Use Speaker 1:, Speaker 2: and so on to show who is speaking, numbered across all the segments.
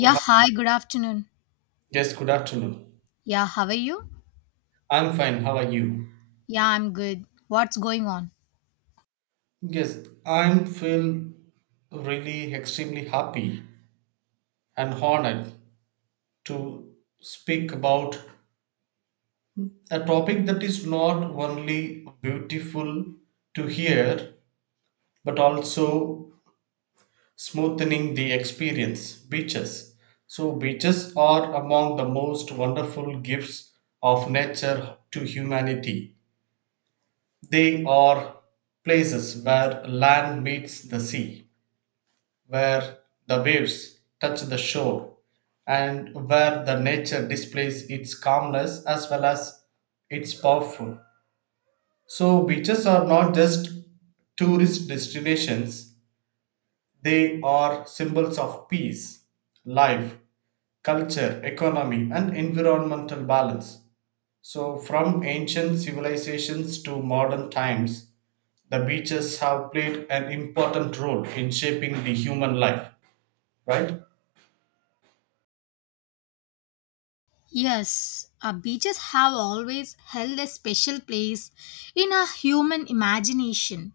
Speaker 1: Oh, hi.
Speaker 2: hi, good afternoon.
Speaker 1: Yes, good afternoon.
Speaker 2: Yeah, how are you?
Speaker 1: I'm fine. How are you?
Speaker 2: Yeah, I'm good. What's going on?
Speaker 1: Yes, I'm feel really extremely happy and honored to speak about a topic that is not only beautiful to hear but also smoothening the experience beaches. So, beaches are among the most wonderful gifts of nature to humanity. They are places where land meets the sea, where the waves touch the shore, and where the nature displays its calmness as well as its powerful. So, beaches are not just tourist destinations, they are symbols of peace, life, culture, economy, and environmental balance. So, from ancient civilizations to modern times, the beaches have played an important role in shaping the human life, right?
Speaker 2: Yes, beaches have always held a special place in our human imagination.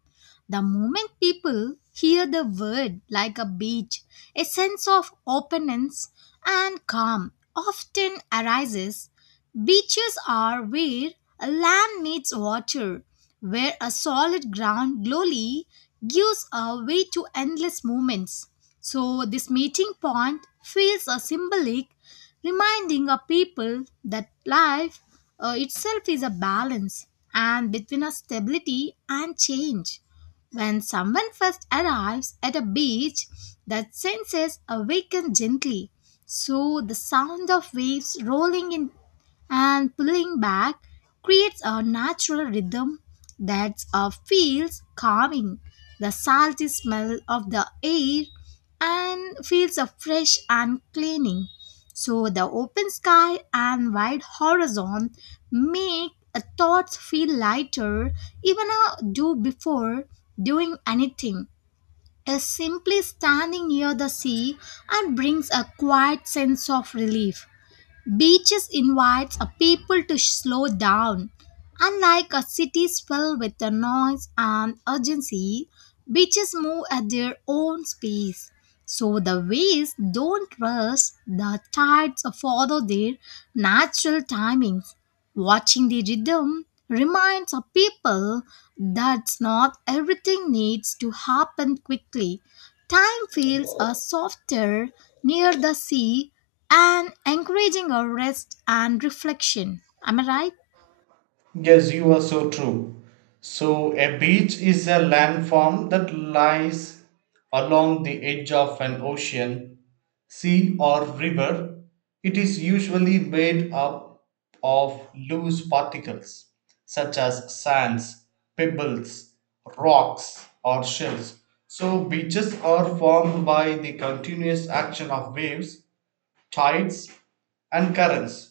Speaker 2: The moment people hear the word like a beach, a sense of openness and calm often arises. Beaches are where a land meets water, where a solid ground slowly gives a way to endless movements. So, this meeting point feels a symbolic reminding our people that life itself is a balance and between a stability and change. When someone first arrives at a beach, that senses awaken gently. So the sound of waves rolling in and pulling back creates a natural rhythm that feels calming. The salty smell of the air and feels a fresh and cleaning. So the open sky and wide horizon make thoughts feel lighter even a do before doing anything. Is simply standing near the sea and brings a quiet sense of relief. Beaches invites a people to slow down. Unlike a city filled with the noise and urgency, beaches move at their own pace. So the waves don't rush, the tides follow their natural timings. Watching the rhythm reminds a people that not everything needs to happen quickly. Time feels a softer near the sea and encouraging a rest and reflection. Am I right?
Speaker 1: Yes, you are so true. So, a beach is a landform that lies along the edge of an ocean, sea, or river. It is usually made up of loose particles such as sands, pebbles, rocks, or shells. So, beaches are formed by the continuous action of waves tides, and currents.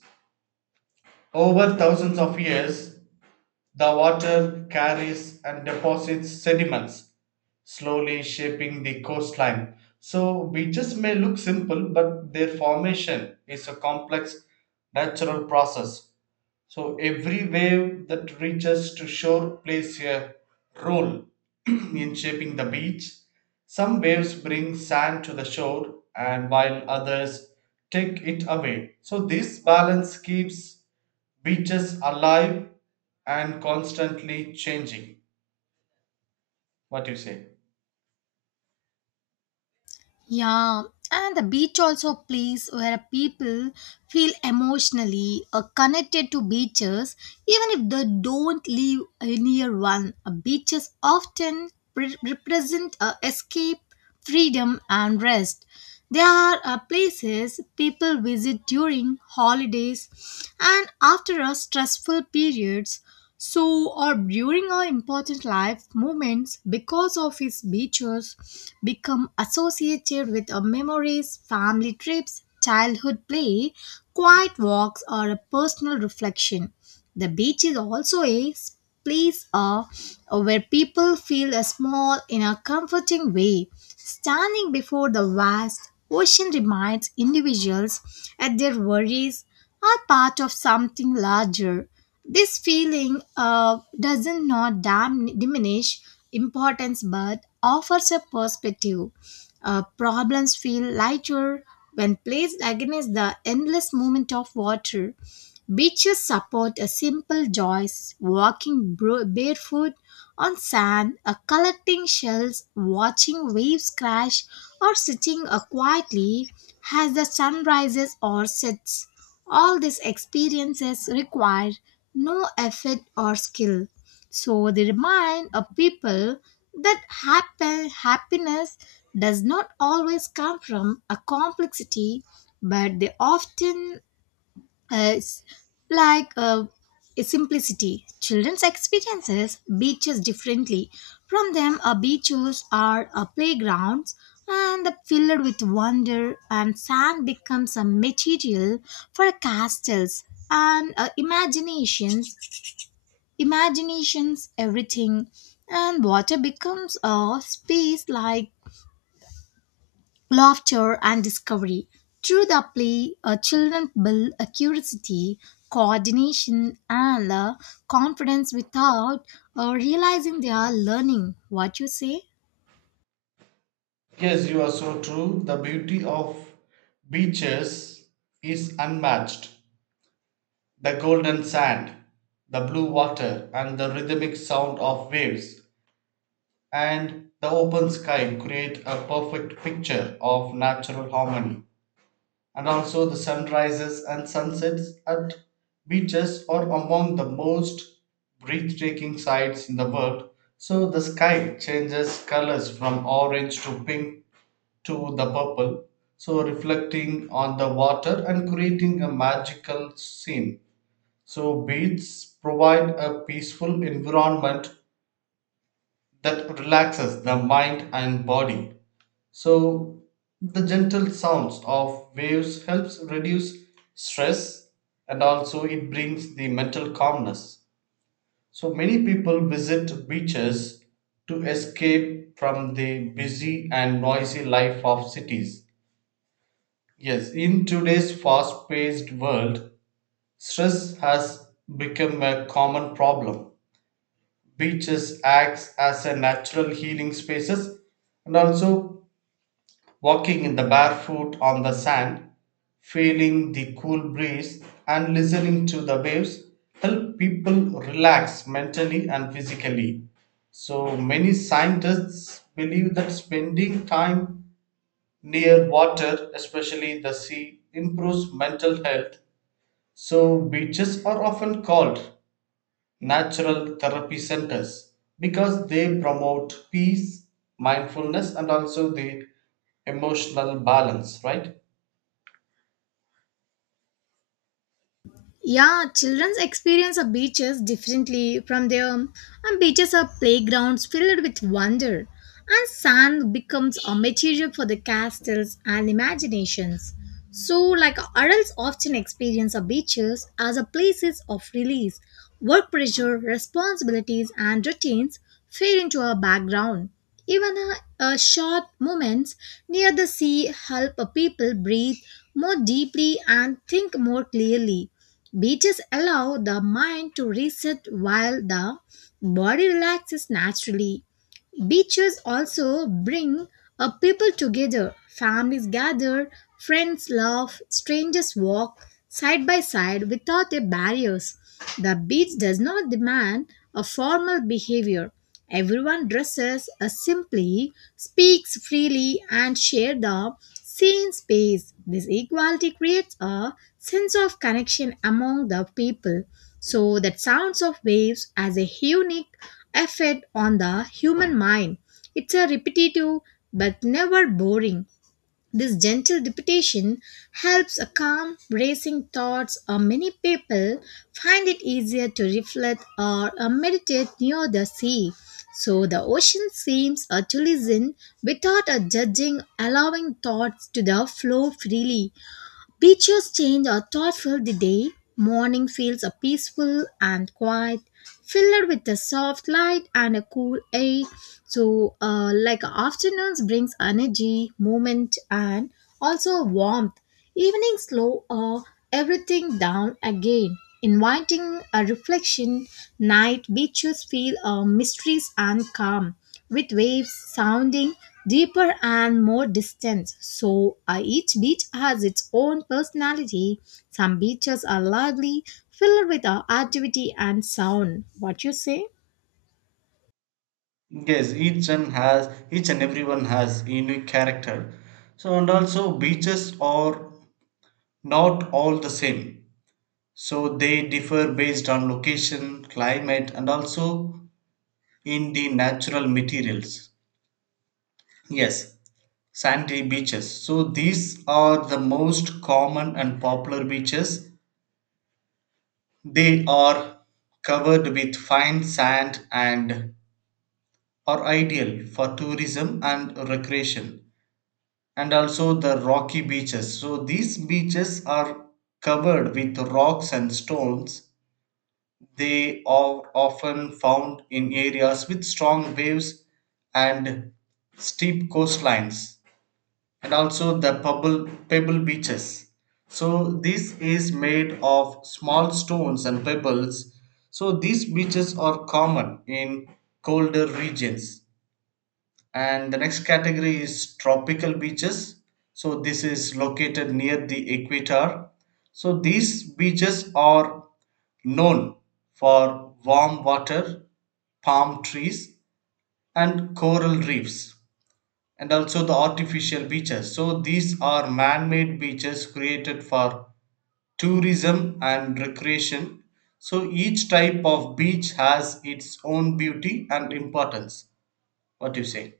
Speaker 1: Over thousands of years, the water carries and deposits sediments, slowly shaping the coastline. So, beaches may look simple, but their formation is a complex natural process, so every wave that reaches to shore plays a role in shaping the beach. Some waves bring sand to the shore and while others take it away. So this balance keeps beaches alive and constantly changing. What do you say?
Speaker 2: Yeah, and the beach also a place where people feel emotionally connected to beaches, even if they don't live near one. Beaches often represent escape, freedom, and rest. They are places people visit during holidays and after a stressful periods so, or during our important life moments, because of his beaches, become associated with our memories, family trips, childhood play, quiet walks, or a personal reflection. The beach is also a place where people feel a small in a comforting way. Standing before the vast ocean reminds individuals that their worries are part of something larger. This feeling doesn't not diminish importance but offers a perspective. Problems feel lighter when placed against the endless movement of water. Beaches support a simple joys, walking barefoot on sand, collecting shells, watching waves crash, or sitting quietly as the sun rises or sets. All these experiences require no effort or skill. So they remind a people that happiness does not always come from a complexity, but they often it's like a simplicity. Children's experiences beaches differently. From them, beaches are playgrounds and filled with wonder, and sand becomes a material for castles and imaginations. Imaginations, everything, and water becomes a space like laughter, and discovery. Through the play, children build a curiosity, coordination, and confidence without realizing they are learning. What you say?
Speaker 1: Yes, you are so true. The beauty of beaches is unmatched. The golden sand, the blue water, and the rhythmic sound of waves, and the open sky create a perfect picture of natural harmony. And also, the sunrises and sunsets at beaches are among the most breathtaking sights in the world. So, the sky changes colors from orange to pink to the purple, so reflecting on the water and creating a magical scene. So, beads provide a peaceful environment that relaxes the mind and body. So, the gentle sounds of waves helps reduce stress, and also it brings the mental calmness. So, many people visit beaches to escape from the busy and noisy life of cities. Yes, in today's fast paced world, stress has become a common problem. Beaches acts as a natural healing spaces, and also walking in the barefoot on the sand, feeling the cool breeze and listening to the waves help people relax mentally and physically. So many scientists believe that spending time near water, especially the sea, improves mental health. So beaches are often called natural therapy centers because they promote peace, mindfulness, and also the emotional balance, right?
Speaker 2: Yeah, children's experience of beaches differently from their and beaches are playgrounds filled with wonder, and sand becomes a material for the castles and imaginations. So, like adults often experience a beaches as a places of release, work pressure, responsibilities, and routines fade into our background. Even a short moments near the sea help a people breathe more deeply and think more clearly. Beaches allow the mind to reset while the body relaxes naturally. Beaches also bring a people together. Families gather, friends laugh, strangers walk side by side without a barriers. The beach does not demand a formal behavior. Everyone dresses simply, speaks freely, and share the same space. This equality creates a sense of connection among the people. So that sounds of waves has a unique effect on the human mind. It's a repetitive but never boring. This gentle repetition helps a calm racing thoughts or many people find it easier to reflect or meditate near the sea. So the ocean seems to listen without a judging, allowing thoughts to the flow freely. Beaches change are thoughtful the day. Morning feels a peaceful and quiet, filled with a soft light and a cool air. So, like afternoons brings energy, movement, and also warmth. Evening slow everything down again, inviting a reflection. Night beaches feel mysteries and calm, with waves sounding deeper and more distant. So each beach has its own personality. Some beaches are lively, filled with activity and sound. What you say?
Speaker 1: Yes, each and everyone has unique character. So and also beaches are not all the same. So they differ based on location, climate, and also in the natural materials. Yes, sandy beaches. So these are the most common and popular beaches. They are covered with fine sand and are ideal for tourism and recreation, and also the rocky beaches. So, these beaches are covered with rocks and stones. They are often found in areas with strong waves and steep coastlines, and also the pebble beaches. So this is made of small stones and pebbles. So these beaches are common in colder regions. And the next category is tropical beaches. So this is located near the equator. So these beaches are known for warm water, palm trees, and coral reefs, and also the artificial beaches. So these are man-made beaches created for tourism and recreation. So each type of beach has its own beauty and importance. What do you say?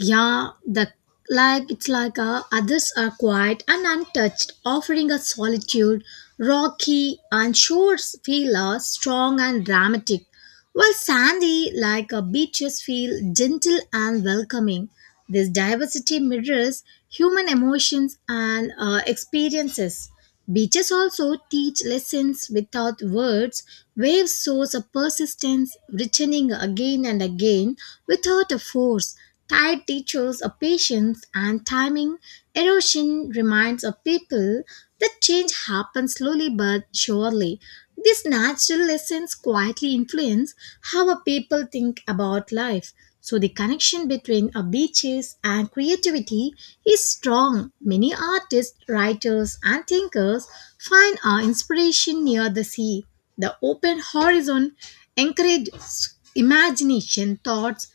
Speaker 2: Yeah, the like it's like others are quiet and untouched, offering a solitude, rocky and shores feel strong and dramatic, while sandy like beaches feel gentle and welcoming. This diversity mirrors human emotions and experiences. Beaches also teach lessons without words. Waves shows a persistence, returning again and again without a force. Tide teaches a patience and timing. Erosion reminds a people that change happens slowly but surely. These natural lessons quietly influence how a people think about life. So the connection between a beaches and creativity is strong. Many artists, writers, and thinkers find our inspiration near the sea. The open horizon encourages imagination, thoughts,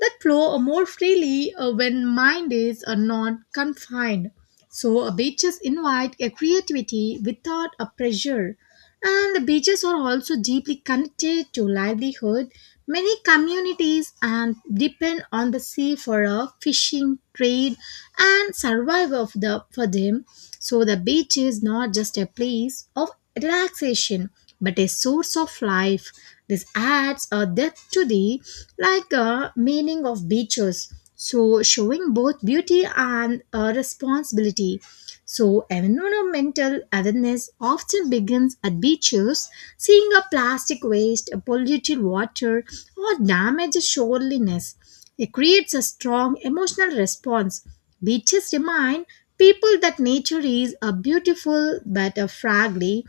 Speaker 2: that flow more freely when mind is not confined. So beaches invite a creativity without a pressure. And the beaches are also deeply connected to livelihood. Many communities and depend on the sea for a fishing, trade, and survival of the, for them. So the beach is not just a place of relaxation, but a source of life. This adds a depth to the like a meaning of beaches. So showing both beauty and a responsibility. So environmental awareness often begins at beaches, seeing a plastic waste, a polluted water, or damaged shoreliness. It creates a strong emotional response. Beaches remind people that nature is a beautiful but a fragile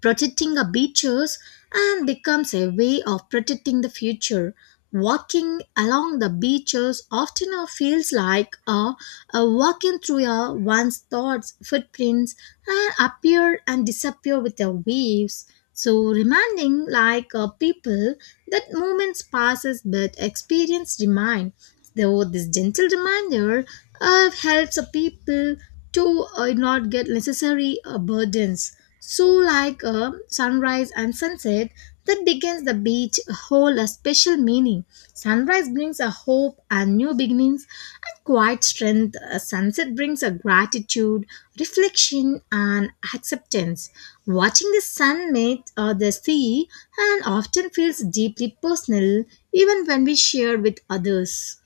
Speaker 2: protecting our beaches and becomes a way of protecting the future. Walking along the beaches often feels like a walking through a one's thoughts, footprints, and appear and disappear with the waves. So reminding like people that moments passes but experience remain. Though this gentle reminder helps the people to not get necessary burdens. So, like a sunrise and sunset that begins the beach hold a special meaning. Sunrise brings a hope and new beginnings and quiet strength. A sunset brings a gratitude, reflection, and acceptance. Watching the sun mate or the sea and often feels deeply personal even when we share with others.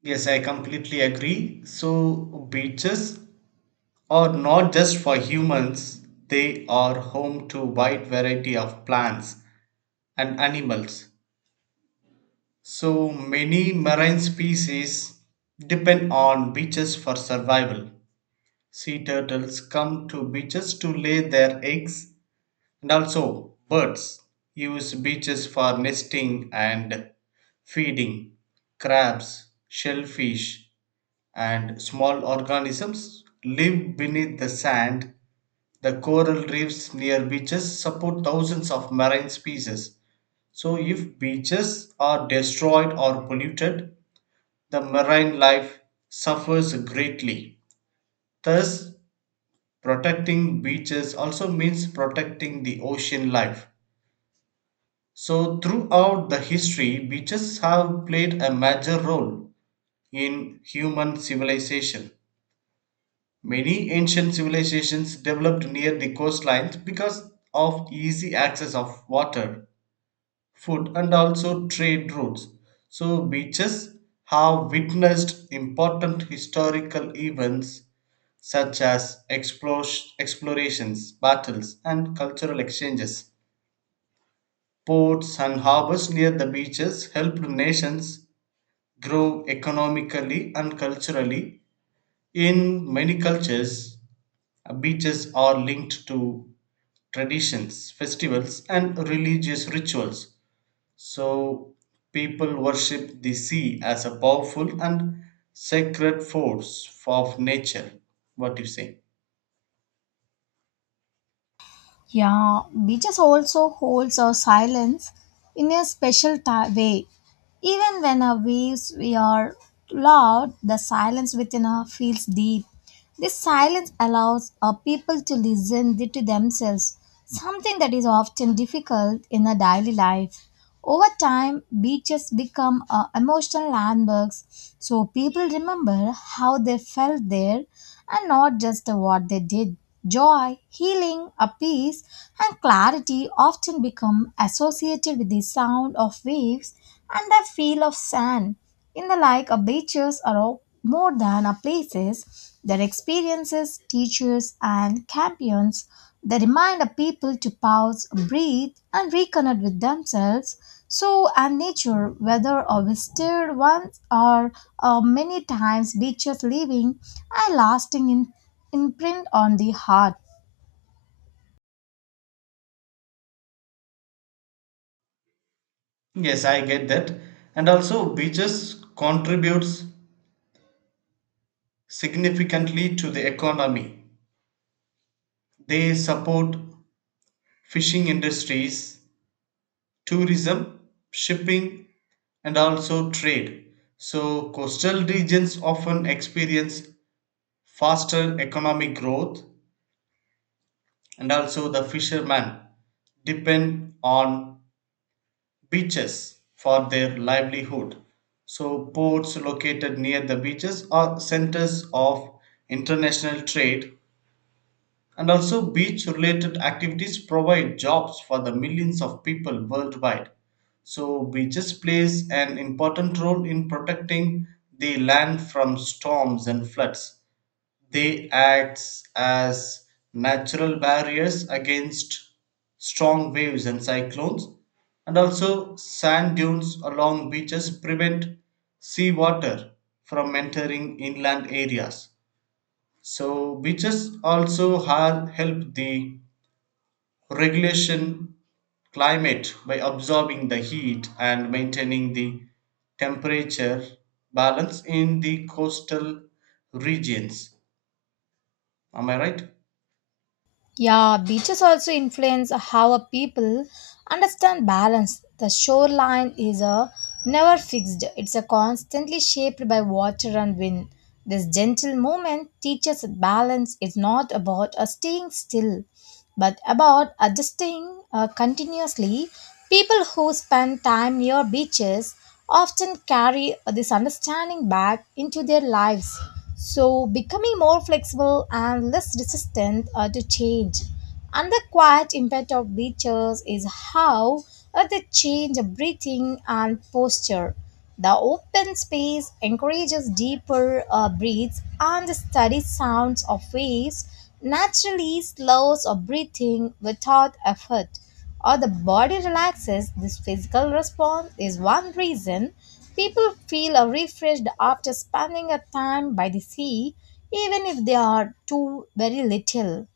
Speaker 1: Yes, I completely agree. So beaches are not just for humans, they are home to wide variety of plants and animals. So many marine species depend on beaches for survival. Sea turtles come to beaches to lay their eggs, and also birds use beaches for nesting and feeding. Crabs, shellfish, and small organisms live beneath the sand. The coral reefs near beaches support thousands of marine species. So, if beaches are destroyed or polluted, the marine life suffers greatly. Thus, protecting beaches also means protecting the ocean life. So, throughout the history, beaches have played a major role in human civilization. Many ancient civilizations developed near the coastlines because of easy access of water, food, and also trade routes. So, beaches have witnessed important historical events such as explorations, battles, and cultural exchanges. Ports and harbors near the beaches helped nations grow economically and culturally. In many cultures, beaches are linked to traditions, festivals, and religious rituals. So, people worship the sea as a powerful and sacred force of nature. What do you say?
Speaker 2: Yeah, beaches also holds our silence in a special ti way. Even when our waves we are loud, the silence within us feels deep. This silence allows people to listen to themselves, something that is often difficult in a daily life. Over time, beaches become emotional landmarks, so people remember how they felt there and not just what they did. Joy, healing, a peace, and clarity often become associated with the sound of waves and the feel of sand. In the like, a beaches are more than a places. Their experiences, teachers, and champions. They remind a people to pause, breathe, and reconnect with themselves. So, and nature, whether a visited once or many times, beaches leaving a lasting imprint on the heart.
Speaker 1: Yes, I get that. And also, beaches contributes significantly to the economy. They support fishing industries, tourism, shipping, and also trade. So, coastal regions often experience faster economic growth, and also the fishermen depend on beaches for their livelihood. So, ports located near the beaches are centers of international trade, and also beach related activities provide jobs for the millions of people worldwide. So, beaches plays an important role in protecting the land from storms and floods. They act as natural barriers against strong waves and cyclones, and also sand dunes along beaches prevent seawater from entering inland areas. So, beaches also help the regulation climate by absorbing the heat and maintaining the temperature balance in the coastal regions. Am I right?
Speaker 2: Yeah, beaches also influence how a people understand balance. The shoreline is a never fixed. It's a constantly shaped by water and wind. This gentle movement teaches that balance is not about a staying still but about adjusting continuously. People who spend time near beaches often carry this understanding back into their lives, so becoming more flexible and less resistant to change. And the quiet impact of beaches is how they change breathing and posture. The open space encourages deeper breaths and the steady sounds of waves naturally slows our breathing without effort or the body relaxes. This physical response is one reason people feel refreshed after spending a time by the sea even if they are too very little.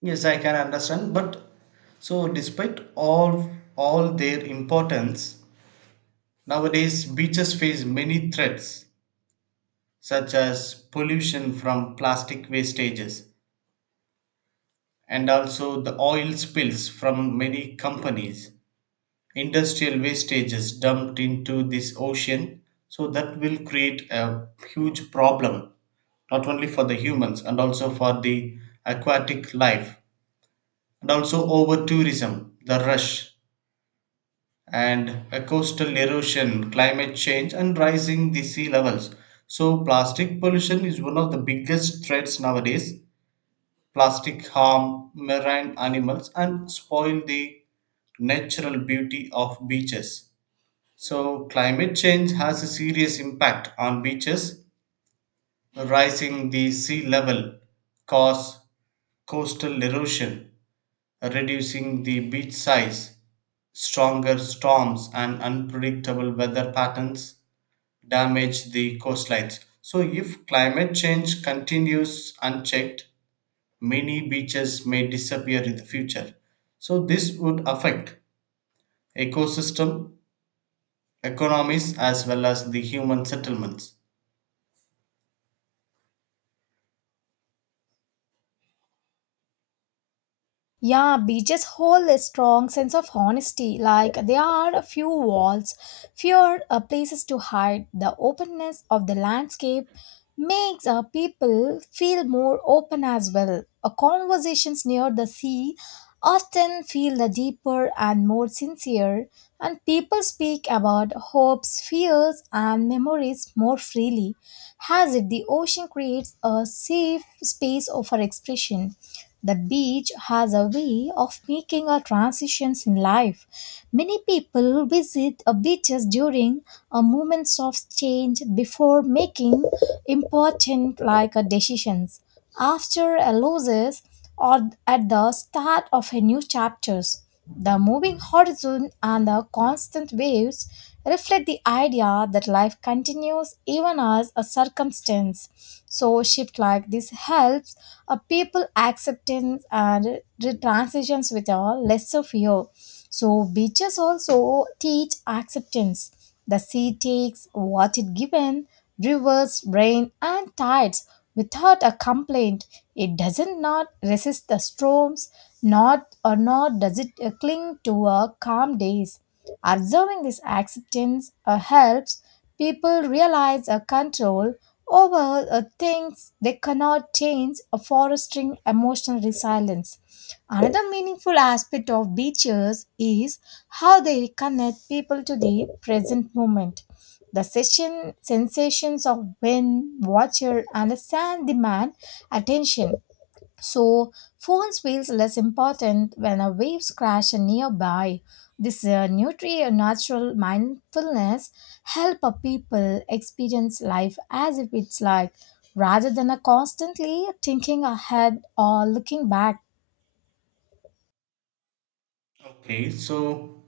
Speaker 1: Yes, I can understand. But so, despite all their importance, nowadays beaches face many threats, such as pollution from plastic wastages and also the oil spills from many companies, industrial wastages dumped into this ocean. So that will create a huge problem, not only for the humans and also for the aquatic life, and also over tourism, the rush and a coastal erosion, climate change, and rising the sea levels. So, plastic pollution is one of the biggest threats nowadays. Plastic harm marine animals and spoil the natural beauty of beaches. So, climate change has a serious impact on beaches. Rising the sea level cause coastal erosion, reducing the beach size, stronger storms, and unpredictable weather patterns damage the coastlines. So, if climate change continues unchecked, many beaches may disappear in the future. So, this would affect ecosystem, economies, as well as the human settlements.
Speaker 2: Yeah, beaches hold a strong sense of honesty. Like there are a few walls, fewer places to hide. The openness of the landscape makes people feel more open as well. Conversations near the sea often feel the deeper and more sincere, and people speak about hopes, fears, and memories more freely, as if the ocean creates a safe space for expression. The beach has a way of making our transitions in life. Many people visit a beaches during a moments of change before making important like decisions after a loses or at the start of a new chapters. The moving horizon and the constant waves reflect the idea that life continues even as a circumstance. So shift like this helps a people acceptance and transitions with a lesser fear. So beaches also teach acceptance. The sea takes what it given, rivers, rain, and tides without a complaint. It doesn't not resist the storms, not or not does it cling to a calm days. Observing this acceptance helps people realize a control over things they cannot change, fostering emotional resilience. Another meaningful aspect of beaches is how they connect people to the present moment. The sensations of wind, water, and the sand demand attention. So, phones feels less important when a waves crash nearby. This natural mindfulness help a people experience life as if it's like rather than a constantly thinking ahead or looking back.
Speaker 1: Okay, so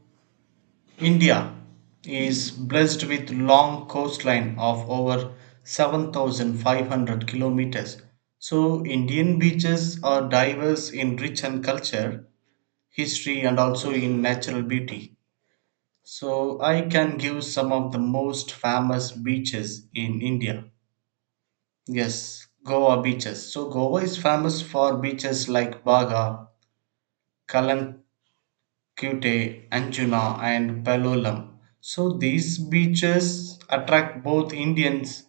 Speaker 1: India is blessed with long coastline of over 7,500 kilometers. So, Indian beaches are diverse in rich and culture, history, and also in natural beauty. So I can give some of the most famous beaches in India. Yes, Goa beaches. So Goa is famous for beaches like Baga, Kalankute, Anjuna, and Palolem. So these beaches attract both Indians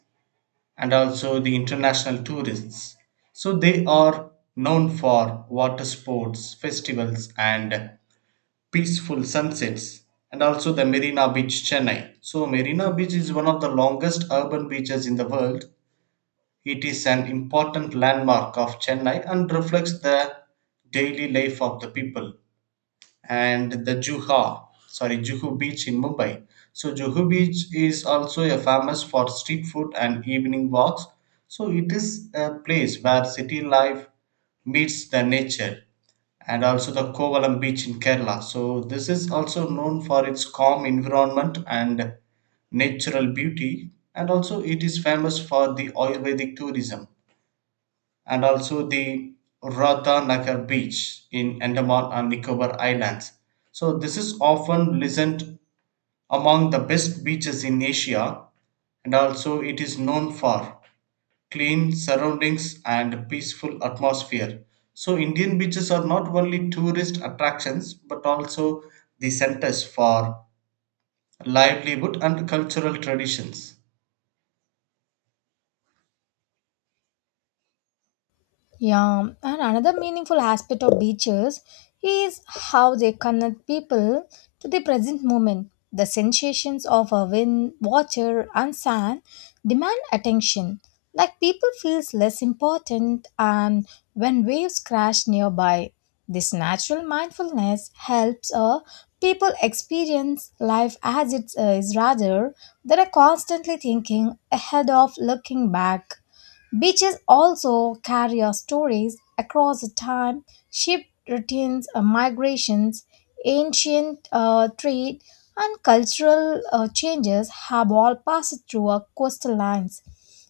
Speaker 1: and also the international tourists. So they are known for water sports, festivals, and peaceful sunsets, and also the Marina Beach, Chennai. So, Marina Beach is one of the longest urban beaches in the world. It is an important landmark of Chennai and reflects the daily life of the people. And the Juhu Beach in Mumbai. So, Juhu Beach is also a famous for street food and evening walks. So, it is a place where city life meets the nature, and also the Kovalam beach in Kerala. So, this is also known for its calm environment and natural beauty, and also it is famous for the Ayurvedic tourism, and also the Ratanagar beach in Andaman and Nicobar Islands. So, this is often listed among the best beaches in Asia, and also it is known for clean surroundings and peaceful atmosphere. So Indian beaches are not only tourist attractions but also the centers for livelihood and cultural traditions.
Speaker 2: Yeah, and another meaningful aspect of beaches is how they connect people to the present moment. The sensations of a wind, water, and sand demand attention. Like people feels less important, and when waves crash nearby, this natural mindfulness helps people experience life as it is rather than constantly thinking ahead of looking back. Beaches also carry our stories across time, ship routines, migrations, ancient trade, and cultural changes have all passed through our coastal lines.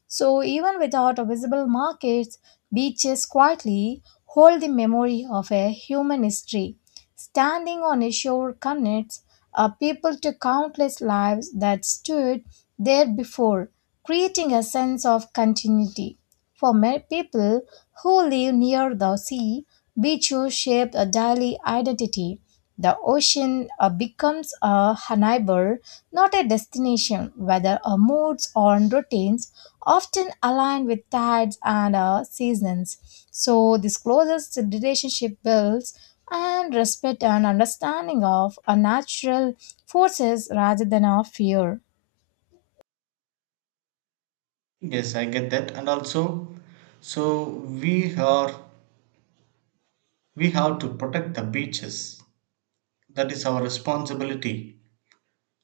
Speaker 2: So, even without a visible markets, beaches quietly hold the memory of a human history. Standing on a shore connects a people to countless lives that stood there before creating a sense of continuity. For many people who live near the sea, beaches shape a daily identity. The ocean becomes a neighbor, not a destination, whether our moods or routines often align with tides and seasons. So, this closest relationship builds and respect and understanding of a natural forces rather than of fear.
Speaker 1: Yes, I get that. And also, so we are, we have to protect the beaches. That is our responsibility,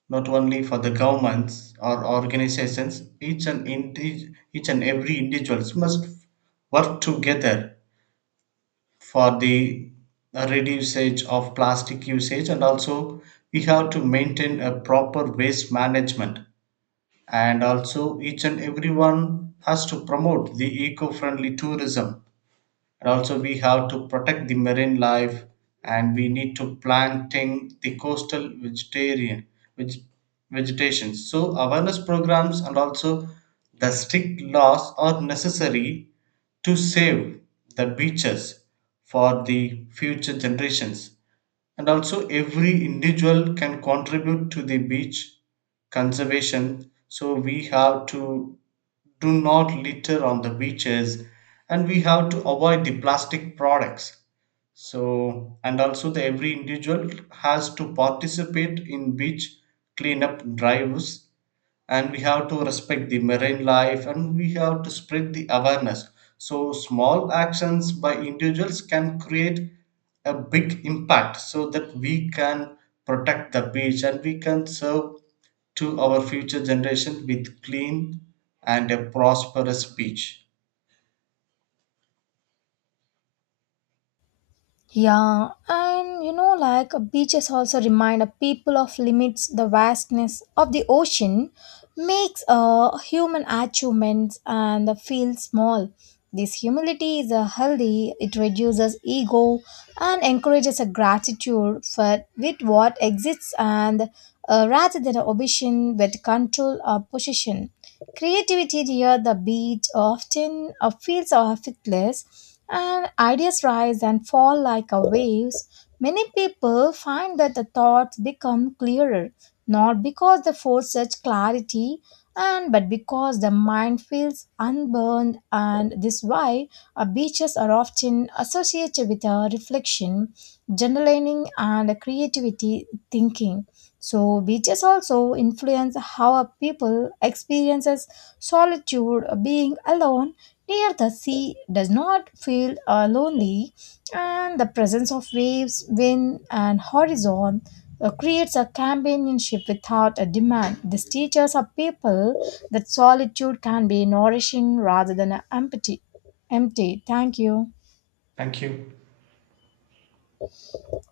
Speaker 1: not only for the governments or organizations. Each and each and every individuals must work together for the reducage of plastic usage, and also we have to maintain a proper waste management, and also each and everyone has to promote the eco-friendly tourism, and also we have to protect the marine life, and we need to planting the coastal vegetarian, veg- vegetation. So awareness programs and also the strict laws are necessary to save the beaches for the future generations. And also every individual can contribute to the beach conservation. So we have to do not litter on the beaches, and we have to avoid the plastic products. So and also the every individual has to participate in beach cleanup drives, and we have to respect the marine life, and we have to spread the awareness. So small actions by individuals can create a big impact, so that we can protect the beach and we can serve to our future generation with clean and a prosperous beach.
Speaker 2: Yeah, and you know, like beaches also remind a people of limits. The vastness of the ocean makes human achievements and the feel small. This humility is a healthy. It reduces ego and encourages a gratitude for with what exists, and rather than ambition but control or possession. Creativity near the beach often feels effortless and ideas rise and fall like a waves, many people find that the thoughts become clearer, not because they force such clarity, and but because the mind feels unburned, and this why beaches are often associated with a reflection, journaling, and a creativity thinking. So beaches also influence how a people experiences solitude, being alone. Near the sea does not feel lonely, and the presence of waves, wind, and horizon creates a companionship without a demand. This teaches our people that solitude can be nourishing rather than empty. Empty. Thank you.
Speaker 1: Thank you.